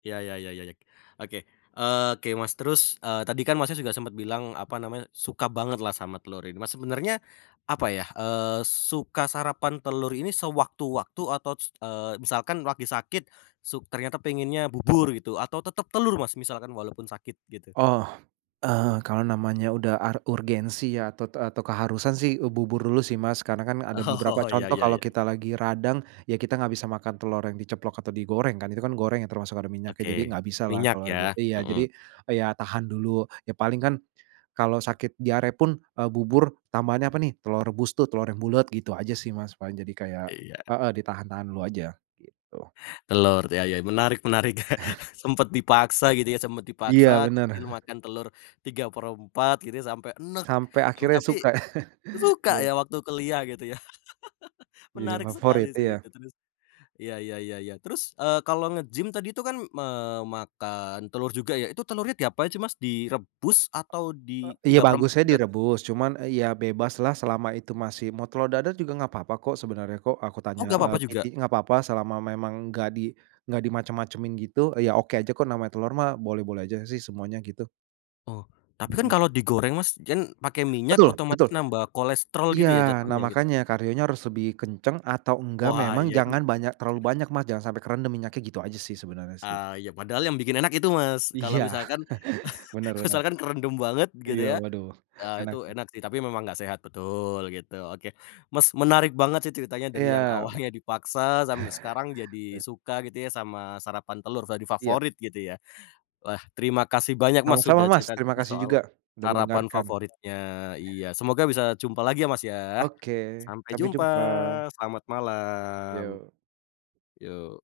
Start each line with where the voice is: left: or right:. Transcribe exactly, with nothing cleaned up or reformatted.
left: Ya ya ya ya- ya. Oke, oke Mas, terus, eee, tadi kan Masnya, juga sempet bilang apa namanya, suka banget lah sama telur ini nah sebenernya, apa ya, eee, suka sarapan telur ini sewaktu-waktu atau s eee, misalkan lagi sakit, suk ternyata pengennya bubur gitu atau tetep telur Mas, misalkan walaupun sakit gitu?
right: Oh, eee, kalau namanya udah ar urgensi ya atau t atau keharusan sih u bubur dulu sih Mas, karena kan ada beberapa
left: Oh ya
right: contoh
left: ya ya
right: kalau
left: ya.
right: kita lagi radang, ya kita nggak bisa makan telur yang diceplok atau digoreng kan itu kan goreng ya termasuk ada minyaknya jadi
left: Oke
right: nggak bisalah
left: minyak
right: kalau lagi
left: ya,
right: iya
left: mhm.
right: jadi, eee, ya tahan dulu, ya paling kan, kalau sakit diare pun, eee, bubur tambahannya apa nih telor rebus tuh telor yang bulet gitu aja sih Mas, paling jadi kayak
left: Iya.
right: heeh, ditahan-tahan dulu aja gitu.
left: Telur ya ya menarik menarik, sempet dipaksa gitu ya sempet
right: Iya
left: dipaksa
right: bener.
left: kecil makan telur tiga per empat gitu ya sampe enek,
right: Sampai
left: mmm,
right: akhirnya
left: tapi,
right: suka
left: suka
right: iya.
left: ya waktu kuliah gitu ya.
right: Jadi
left: Menarik sekali
right: favorit
left: sih
right: iya.
left: itu terus, ya ya ya ya terus, eee, kalo nge-gym tadi tuh kan memakan telur juga ya itu telurnya diapain sih Mas? Direbus atau
right: Eee,
left: di
right: iya
left: tiga per empat
right: bagusnya
left: juga?
right: direbus cuman, eee, ya bebaslah selama itu masih mau telor dadar juga nggak papa kok sebenarnya kok aku tanya,
left: Oh nggak papa
right: eee, PT
left: juga?
right: nggak papa selama memang nggak di nggak dimacem-macemin gitu, eee, ya oke aja kok namanya telor mah boleh-boleh aja sih semuanya gitu.
left: Oh, tapi kan
right: Mhm.
left: kalo digoreng Mas, jan pake minyak
right: Betul betul,
left: otomatis nambah kolesterol gitu
right: iya
left: ya
right: nah
left: jatuhnya gitu.
right: makanya kardionya harus lebih kenceng atau enggak
left: Wah
right: memang
left: iya itu
right: jangan banyak terlalu banyak Mas, jangan sampai kerendem minyaknya gitu aja sih sebenarnya sih.
left: Ah, iya padahal yang bikin enak itu Mas, kalo
right: Iya
left: misalkan
right: bener bener.
left: misalkan kerendem banget gitu
right: Iya
left: ya,
right: waduh
left: ah,
right: enak
left: itu
right: tuh.
left: enak sih tapi memang nggak sehat betul gitu oke Mas, menarik banget sih ceritanya dari yang
right: Iya.
left: awalnya dipaksa sampe sekarang jadi
right: Eee.
left: suka gitu ya sama sarapan telur jadi
right: Iya.
left: favorit gitu ya, wah terima kasih banyak Mas, sudah
right: Sama-sama Mas,
left: cerita-cerita
right: terimakasih juga,
left: soal,
right: udah
left: sarapan
right: mendengarkan.
left: favoritnya, iya semoga bisa jumpa lagi ya Mas, ya,
right: Oke
left: sampai
right: sampai
left: jumpa
right: jumpa.
left: selamat malam.
right: Yo.
left: Yo.